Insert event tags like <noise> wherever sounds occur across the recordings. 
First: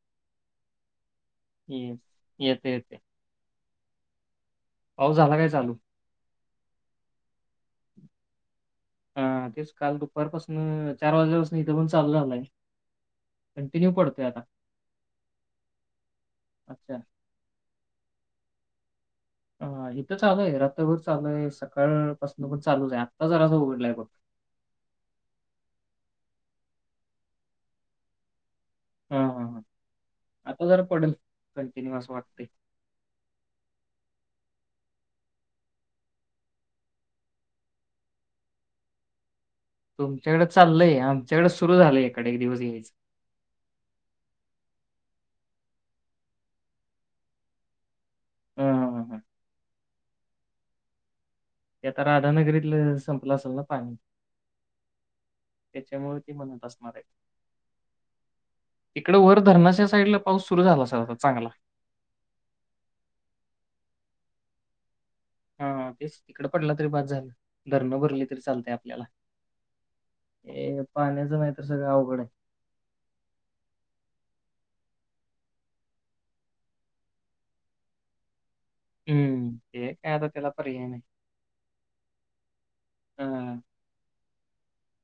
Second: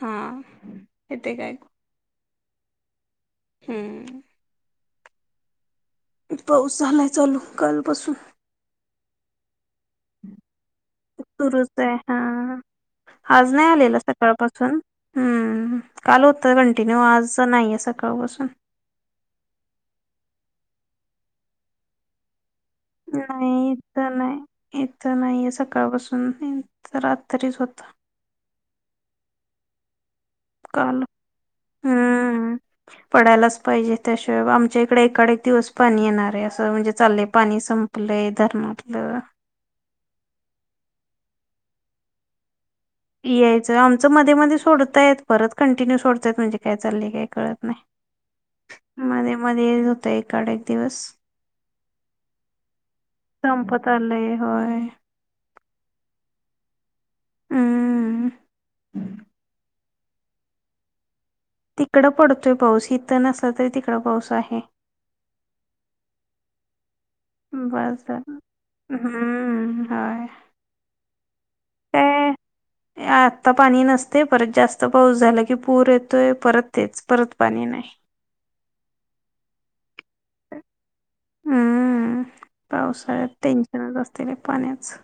हा. येते काय ये येत येत हम्म. पाऊस झाला काय चालू? पाऊस झालाय चालू कालपासून. अ, तेच काल दुपारपासून वाजल्यापासून इथं पण <unintelligible> चालू झालाय. हा आज नाही कंटिन्यू आलेला पडतोय आता. सकाळपासून, हम्म काल होत अच्छा. कंटिन्यू आज नाहीये सक कापासून हा हिथ चालू हाय रात्रभर चालूय सकाळ पाासन पण चालूच आहे. आत्ता नाही जरासा उघडलाय इथ बघ. नाही इथं नाहीये सकाळपासून. रात्रीच होता हा हम हा <inaudible> काल वाटतंय. हम्म पडायलाच पाहिजे. त्याशिवाय आमच्या इकडे एक आड एक दिवस पाणी येणार आहे असं म्हणजे चाललंय पाणी संपलंय धरणातलं तुमच्याकडे चालय आमच्याकडे सुरु झालंय ईकडे एक दिवस यायचं यायचं आमचं मध्ये मध्ये सोडताय परत कंटिन्यू सोडतायत. म्हणजे काय चाललेय काय कळत नाही. हां, हां, हां, हां. मध्ये मध्ये होत एक आड एक दिवस ते आता राधानगरीत संपलं असेल ना संपत पाणी आलंय होय त्याच्यामुळे हम्म इकडे वर धरणाच्या साईड ला पाऊस सुरू झाला असल चांगला तिकडं पडतोय पाऊस इथं नसला तरी तिकडं पाऊस आहे. हा तेच तिकड पडलं तर झाले धरण बस भरली झालं. तरी चालत आपल्याला हम्म होय पाण्याच नाही अवघड आहे. आत्ता पाणी नसते परत जास्त जास्त पाऊस झाला की पूर येतोय परत तेच परत पाणी नाही. हम्म ते काय आता त्याला पर्याय नाही. हम्म पावसाळ्यात हां, टेन्शनच असते. पाण्याचे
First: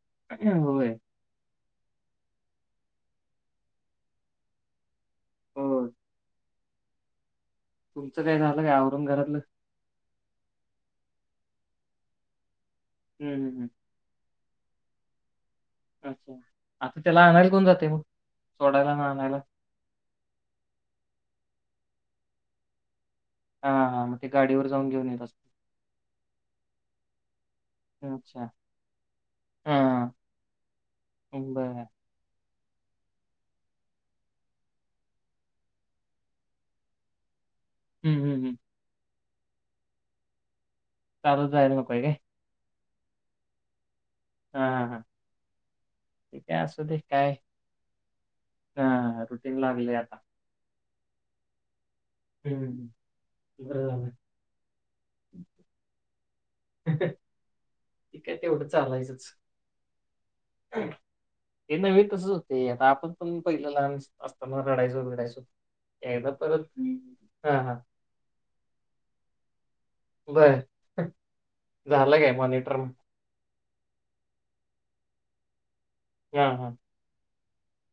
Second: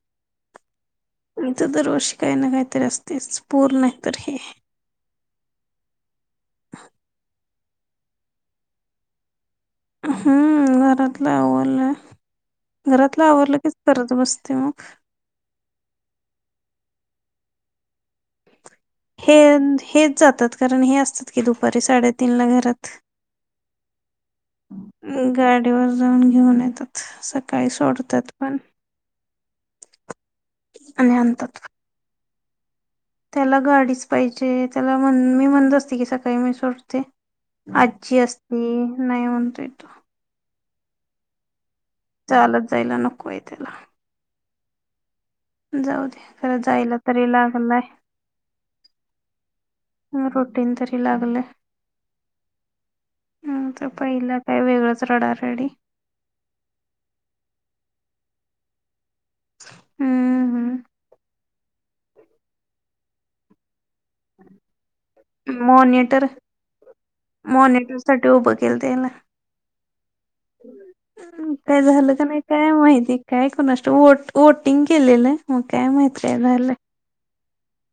<inaudible> इथ दरवर्षी काही ना काहीतरी असतेच पूर नाही तर हे हो, <inaudible> तुमचं काय झालं काय आवरून घरातलं, हम्म घरातलं आवरलं घरातलं हं, हं, आवरलं हं. की च करत बसते. ते मग अच्छा आता त्याला आणायला कोण जाते मग. सोडायला आणि हे आणायला? हेच जातात कारण हे असतात की दुपारी साडेतीन ला घरात हां, हां. मग ते गाडीवर जाऊन घेऊन येत असतील. गाडीवर जाऊन घेऊन येतात. काही सोडतात अच्छा. पण हां, आणि हां. आणतात. बरं. त्याला गाडीच पाहिजे त्याला म्हणल मी म्हणत असते की सकाळी मी सोडते. आज्जी हं, हं, हं. असती नाही म्हणतोय तो, चालत जायला नको. आहे काय? चालत जायला नको आहे त्याला, हा हा हा. जाऊ दे खरं जायला तरी लागलाय. हा रुटीन लागले आता, लागले. हं, हम बरं तर झालं. पहिलं काय वेगळच रडा रडी ठीक आहे. तेवढं चालायचंच. हम्म हम्म ते नव्हे तसच होते आता आपण पण पहिलं लहान असता मग रडायचो रिडायचो मॉनिटर एकदा परत हां, हां. मॉनिटर साठी उभं केलं त्याला, बरं. ह् काय झालं का नाही काय माहिती काय कोणास वोटिंग केलेलं आहे. हा हा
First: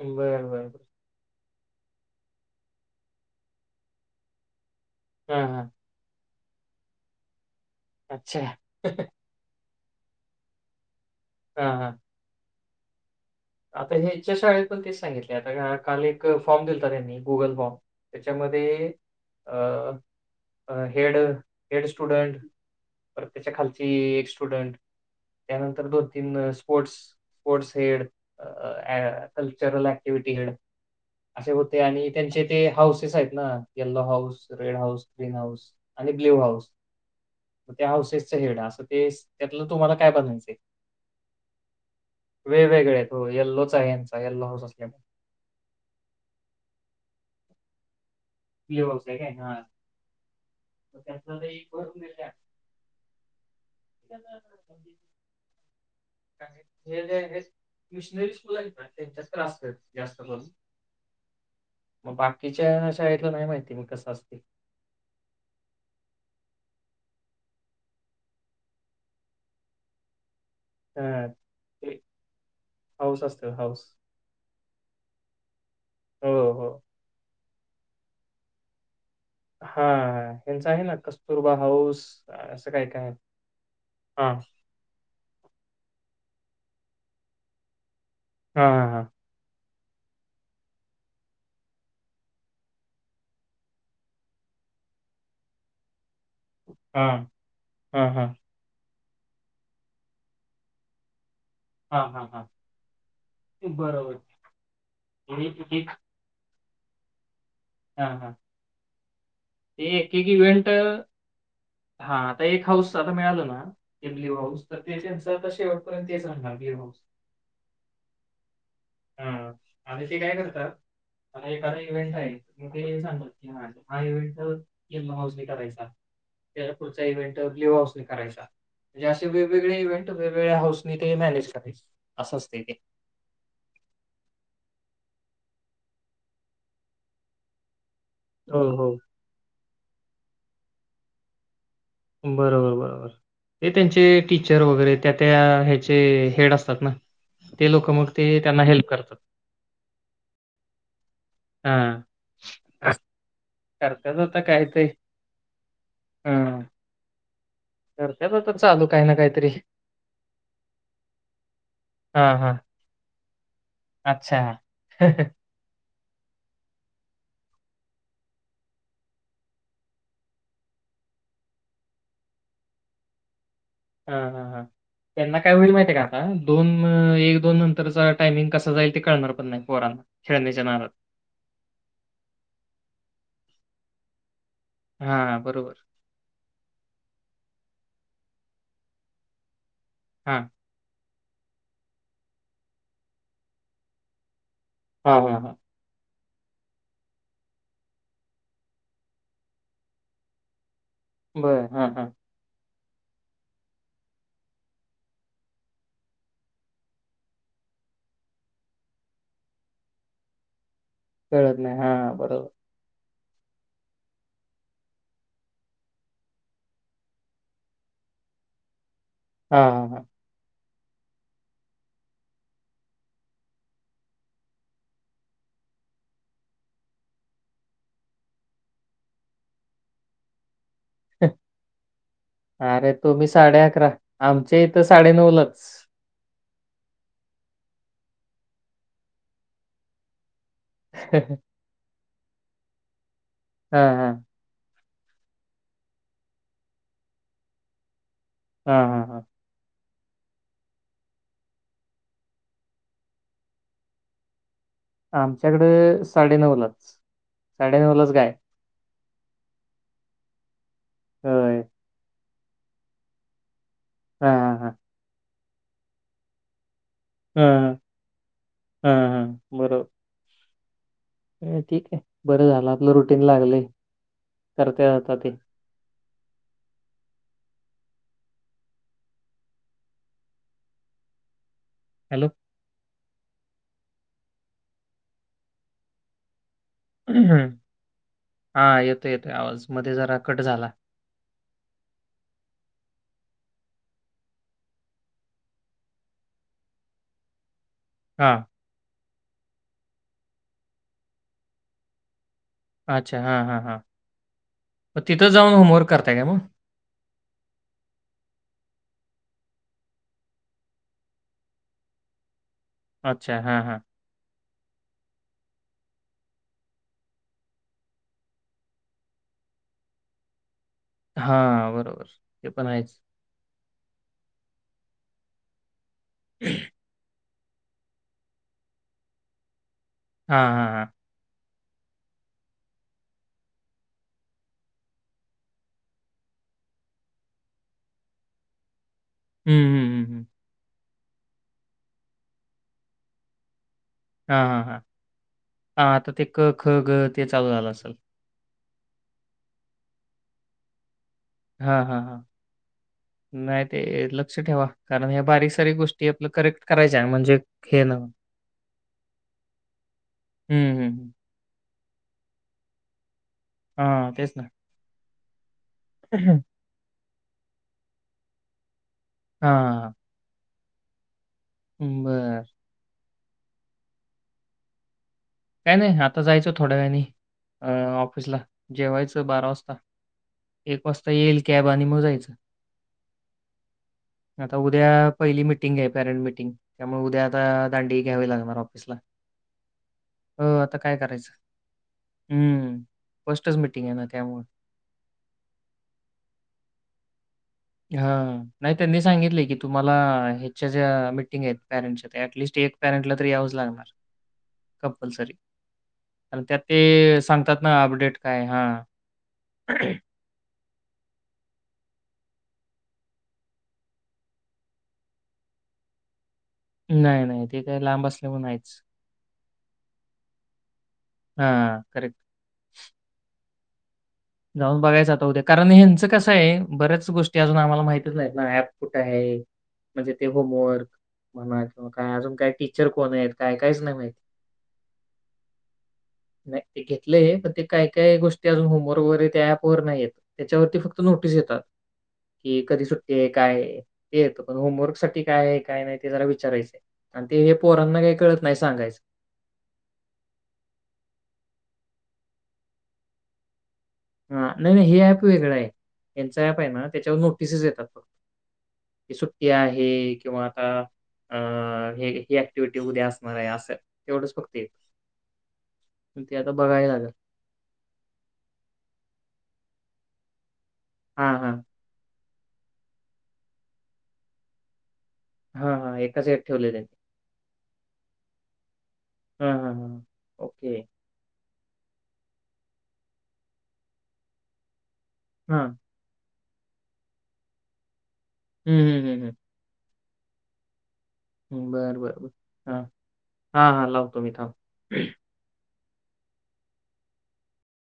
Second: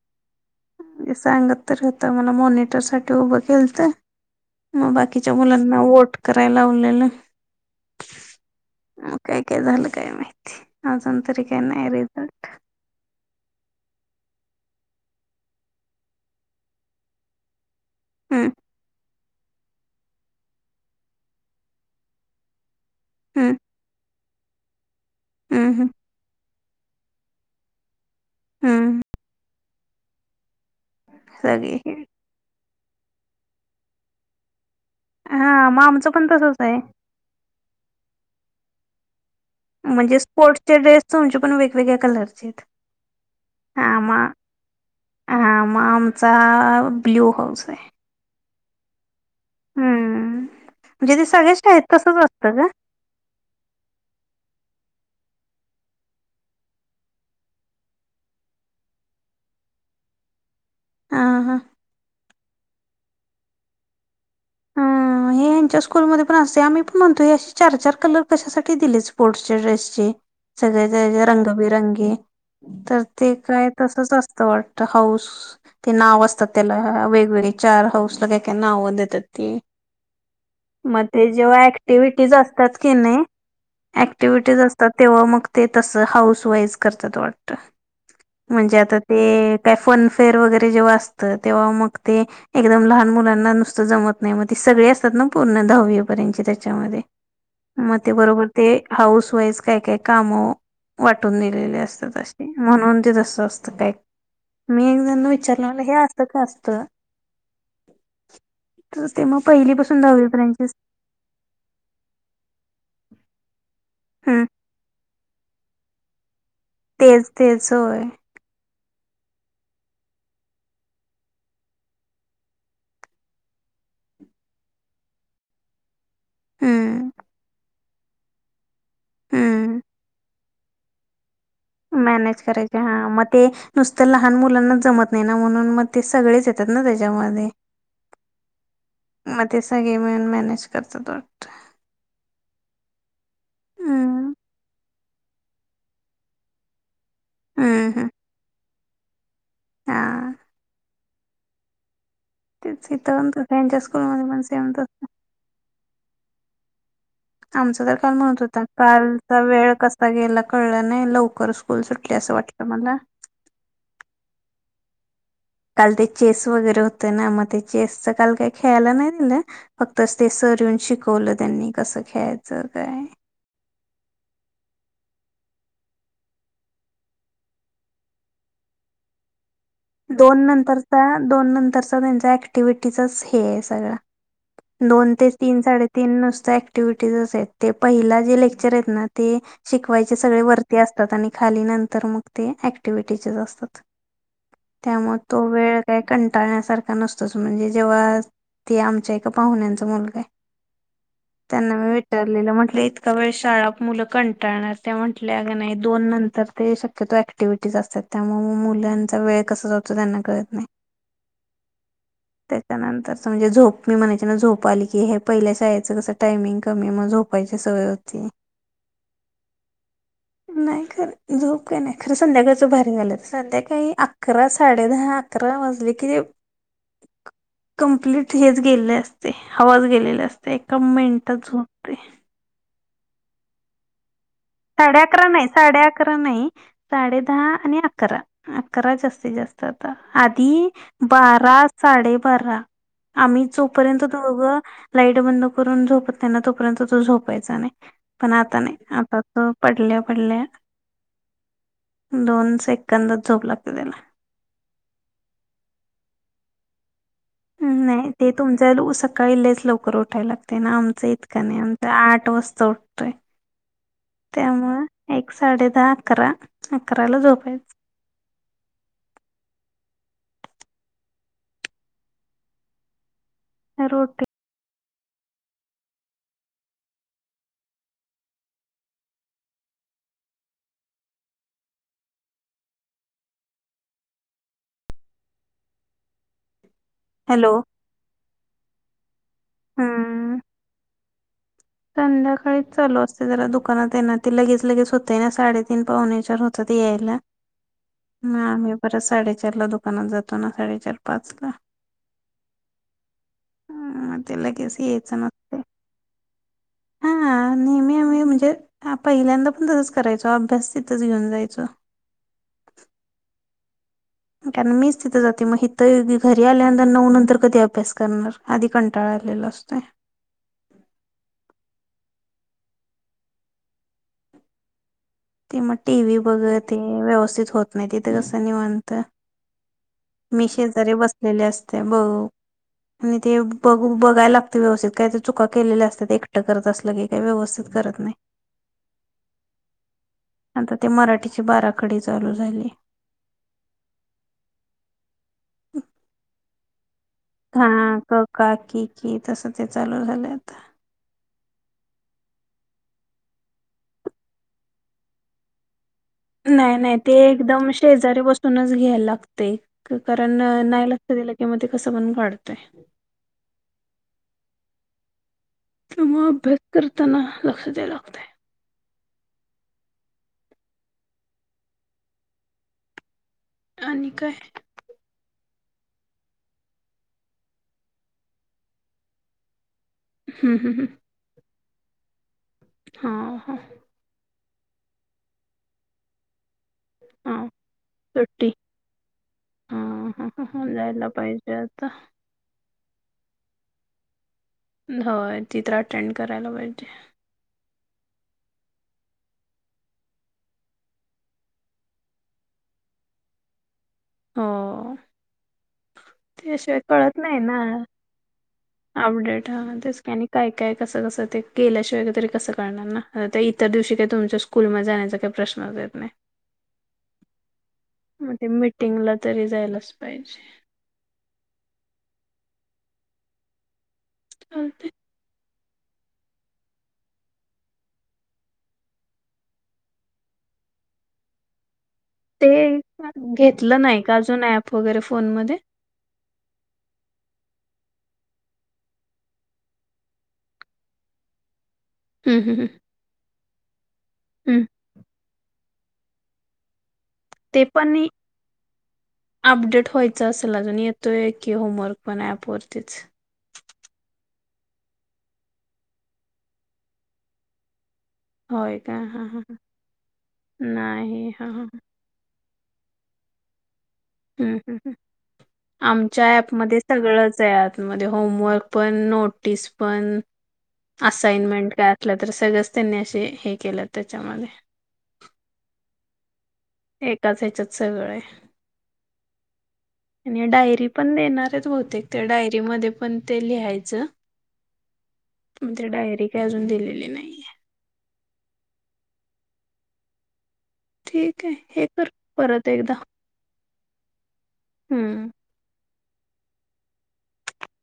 बर बर. म्हणजे सांगत तर होता मला मॉनिटर साठी उभं केलंत मग बाकीच्या हां, हां. मुलांना वोट करायला लावलेलं अच्छा मग काय काय झालं काय माहिती अजून तरी काही हां, नाही हां. रिझल्ट आता हेच्या शाळेत पण तेच सांगितले आता काल एक फॉर्म दिल हो त्यांनी गुगल फॉर्म हम्म त्याच्यामध्ये अ हेड हेड स्टुडंट परत त्याच्या हम्म खालची एक स्टुडंट हम्म त्यानंतर हम्म दोन तीन स्पोर्ट, स्पोर्टस हेड, हम्म कल्चरल ॲक्टिव्हिटी हेड असे सगळे होते हे आणि त्यांचे ते हाऊसेस आहेत ना yellow house red house, green हा हाऊस मग आमचं आणि पण ब्ल्यू तसच हाऊस आहे त्या हाऊसेसच हेड असं ते त्यातलं तुम्हाला काय म्हणजे बनायचंय? स्पोर्ट्सचे ड्रेस तुमचे पण वेगवेगळ्या कलरचे आहेत. वेगवेगळे आहेत हो येल्लोचा आहे हा म ह्यांचा येल्लो हाऊस असल्यामुळे. हा मग आमचा ब्ल्यू हाऊस आहे. ब्लू हाउस आहे काय हा हम्म म्हणजे त्यांच ते <inaudible> <inaudible> सगळ्या शाळेत तसंच असतं का? हे जे आहेत मशनरी स्कूल आहेत ना त्यांच्यात त्रास जास्त करून हा हा मग बाकीच्या शाळेतलं नाही माहिती मी कस असतय. आमच्या स्कूल मधे पण असते आम्ही पण म्हणतोय चार चार कलर कशासाठी दिले स्पोर्टसच्या ड्रेसचे सगळे हां, ते रंगबिरंगी तर हाऊस ते असतं काय हाऊस. तसच असतं वाटत हाऊस ते नाव हो, असतात हो. त्याला वेगवेग चार हाऊस ला काय काय नाव देतात. ते. हा ह्यांच आहे ना मग ते कस्तुरबा जेव्हा हाऊस असं काय का आहे हां, ऍक्टिव्हटीज असतात तेव्हा मग ते तसं हाऊस वाईज करतात वाटत म्हणजे आ हां, हां, ते काय फनफेअर वगैरे जेव्हा असतं तेव्हा मग ते एकदम लहान मुलांना नुसतं जमत नाही म ते सगळे असतात ना पूर्ण दहावी पर्यंतचे त्याच्यामध्ये हां, मग हां, ते हां, बरोबर ते हाऊस वाईज काय काय काम वाटत करून दिलेले हां, असतात हां, हां. अशी म्हणून ते तस असतं काय बरोबर. मी एक जणला विचारलंलं हे असं का असतं हा हा तर ते मग ते पहिलीपासून एक एक इव्हेंट दहावीपर्यंतचेच हा आता एक हाऊस आता मिळालं ना ब्ल्यू हम्म हाऊस तर ते त्यांच आता शेवटपर्यंत सांगा तेच तेच होय. हा आणि ते काय करतात मला एखाद इव्हेंट आहे काही सांगत की माझ हा इव्हेंट तर हाऊसने करायचा त्याचा पुढचा हम्म इव्हेंट ब्ल्यू हाउस करायचा असे हम्म वेगवेगळे इव्हेंट वेगवेगळ्या हऊस ते मॅनेज करायचे. असं मॅनेज असते ते. करायचे हा मग ते नुसत लहान मुलांना जमत नाही ना म्हणून मग ते सगळेच येतात ना त्याच्यामध्ये हो, हो. म ते सगळे मिळून मॅनेज करतात वाटत बरोबर बरोबर ते त्यांचे हम्म टीचर वगैरे त्या त्या ह्याचे हेड असतात ना ते हम्म लोक हम्म मग ते त्यांना हेल्प करतात हा हा तेच इथ आणि त्याच्या स्कूल मधे पण सेम तस हम् आमच तर काल म्हणत होता कालचा काहीतरी. वेळ कसा गेला कळला नाही लवकर स्कूल सुटले असं हां, हां. वाटत म्हणला अच्छा काल चेस वगैरे होते ना मग ते चेसच काल काय खेळायला नाही दिलं फक्त ते सर शिकवलं त्यांनी कसं खेळायचं काय हा हा हा त्यांना काय होईल माहितीय का आता दोन एक दोन नंतरचा टायमिंग कस जाईल ते कळणार पण नाही पोरांना दोन खेळण्याच्या नादात. नंतरचा दोन नंतरचा त्यांचा ऍक्टिव्हटीचाच दोन ते हां, तीन बरोबर. साडेतीन नुसत ऍक्टिव्हटीज आहे ते पहिला जे लेक्चर आहेत ना ते शिकवायचे सगळे हां. वरती अस आणि खाली नंतर मग ते ऍक्टिव्हटीचेच असतात. त्यामुळे हां, हां, तो हां. वेळ काय? कंटाळण्यासारखा नसतोच म्हणजे जेव्हा ते आमच्या एका पाहुण्यांचा मुलगा आहे. बरं. त्यांना हां, मी हां. विचारलेलं म्हटलं वेळ शाळा मुलं कंटाळणार त्या म्हटल्या अगं नाही दोन नंतर ते शक्यतो ऍक्टिव्हिटीज असतात. त्यामुळे मग मुलांचा वेळ कसा जातो त्यांना कळत नाही. कळत नाही हा बरोबर. त्याच्यानंतरच म्हणजे झोप मी म्हणायच्या ना झोप आली की हे पहिल्या शाळेचं कसं टायमिंग कमी मग झोपायची सवय होती. हा हा हा नाही खरं झोप काय नाही खरं संध्याकाळचं बाहेर झालं तर संध्याकाळी अकरा साडे दहा अकरा वाजले कि ते कंप्लीट हेच गेले असते हवाच गेलेली असते. एका मिनिटात झोपते. अरे तुम्ही साडे अकरा साडेअकरा नाही साडे अकरा नाही साडे दहा आणि अकरा, अकरा जास्तीत जास्त आता. ती बारा साडेबारा आम्ही हां, जोपर्यंत हां. दोघं लाईट बंद करून झोपत नाही ना तोपर्यंत तो झोपायचा नाही पण आता नाही हां, हां, हां. आता तो पडल्या पडल्या दोन सेकंदांत झोप लागते त्याला आमच्याकड साडेनऊलाच नाही ते तुमचा सकाळी लयच लवकर उठायला लागत. आमच इतकं नाही होय. आमच आठ वाजता उठतय हां, हां, हां. त्त्यामुळे साडे दहा- अकरा. अकराला झोपायच. हां, हां, हां. बरोबर. ठीक आहे बरं झालं आपलं रुटीन लागले रोटी करतय आता ते. हॅलो ह् हॅलो हा येतो येतोय आवाज मध्ये जरा कट झाला. संध्याकाळी चालू असते जरा दुकानात येणार ते लगेच लगेच होते ना साडेतीन पाहुणेच्याार होतात ते येईला. हां. ना आम्ही परत साडेचार ला दुकानात जातो ना साडेचार पाच ला अच्छा हा हा हा मग ते लगेच यायचं तिथं जाऊन नसतय. होमवर्क करताय का? मग? हा नेहमी आम्ही म्हणजे पहिल्यांदा पण तसच करायचो अभ्यास तिथंच घेऊन जायचो. अच्छा हा हा कारण मीच तिथं जाते मग हिथं घरी आल्यानंतर नऊ नंतर कधी अभ्यास करणार आधी कंटाळाला लेला असतोय. हा बरोबर ते पण आहेच. ते मग टी व्ही बघत व्यवस्थित होत नाही तिथे कसं निवांत. मी हां, हां, हां. शेजारी बसलेले असते ब आणि ते बघ बघायला लागत व्यवस्थित काय ते चुका केलेल्या असतात एकटं करत असलं की काय व्यवस्थित करत नाही. हम्म हम्म हम्म तर ते मराठीची बाराखडी चालू झाली. हा हा हा हा आता ते क ख ग.. ते चालू हा झालं असेल. क काकी की तसं ते चालू झालं आता. हा हा हा नाही ते लक्ष ठेवा कारण ह बारीक सारी गोष्टी.. आपलं करेक्ट नाही नाही करायच्या आहे ते म्हणजे एकदम हे ना हं, शेजारी बसूनच घ्यायला लागतय कारण नाही हं, हं. लागतय केल की म ते कस पण काढतय. हा तेच ना. तेव्हा अभ्यास करताना लक्ष द्यायला लागतय. हा हा हा. हू बरं आणि काय?. काय नाय आता जायचं थोड्या वेळानी अ ऑफिसला जेवायचं बारा वाजता. हम्म एक हम्म वाजता येईल कॅब आणि मग जायचं. हा हा. आता उद्या पहिली मिटिंग आहे पॅरेंट मिटिंग. त्यामुळ उद्या हा आता दांडी घ्यावी सुट्टी लागणार ऑफिसला. हा हा हो, जायला पाहिजे आता. हम् फस्टच मिटिंग आहे ना त्यामुळ होय ती तर अटेंड करायला पाहिजे. हा नाही त्यांनी सांगितले की तुम्हाला ह्याच्या ज्या मिटिंग आहेत पॅरंटच्या त्या ऍटलीस्ट एक एक पॅरंटला तरी यावचं लागणार. हो. कंपल्सरी कारण त्यात त्याशिवाय कळत ते नाही सांगतात ना अपडेट काय हा अपडेट हा तेच की आणि काय? काय कस कसं ते गेल्याशिवाय तरी कसं कलणार ना आता त्या इतर दिवशी काय तुमच्या स्कूल म जाण्याचा काय प्रश् श्न येत नाय. नाही, नाही. ते काय लांब म असल्यामुळे ते नाहीच. मिटिंगला तरी जायलाच पाहिजे. हा करेक्ट. जाऊन चालतंय बघायचं आता उद्या कारण ह्यांचं कसं ये बऱ्याच गोष्टी अजून आम्हाला माहितच नाहीत ना ऍप कुठ आहे? म्हणजे ते होम वर्क म्हणा म काय अजून काय ते टीचर कोण आहेत? काय घेतलं काहीच नाय नाही का माहिती अजून ऍप वगैरे फोनमध्ये नाय ते घेतलय पण ते काय काय गोष्टी अजून होमवर्क वगैरे त्या ऍपवर नाय येत त्याच्यावरती फक्त नोटीस येतात. हम्म हम्म की हम्म कधी सुट्टी आहे काय ते येत पण हम्म होमवर्क साठी काय ये? काय नाय ते जरा विचारायचंय. ते पण नी अपडेट व्हायचं असेल अजून येतोय की होमवर्क पण अँप वरतीच ह नाही नाही हे ऍप वेगळा ये यांचा ऍप आहे ना त्याच्यावर नोटिसचं येतात फक् होय का हां हां सुटी आहे किंवा आता नाही हां हां अं हे ऍक्टिव्हिटी उदया असणार ये असं. तेवढंच हम्म फक्त हम्म येतं. हम्म आमच्या ते आता ऍपमध्ये बघायला लागेल. सगळंच आहे आत मध्ये होमवर्क पण नोटीस पण हां, हां. असाइनमेंट काय असल्या तर सगळंच त्यांनी असे हे केलं त्याच्यामध्ये हा हा एकाच अँप एकाच ह्याच्यात सगळंय. हां, हां, हां. आणि ओके. डायरी पण देणार बहुतेक त्या डायरी म पण ते लिहायचं हां. ते डायरी ती अजून दिलेली नाहीये. हूं हूं हूं हूं ठीक आहे हूं हे बर कर बर परत हा एकदा हा हा लावतो मी थांब. हम्म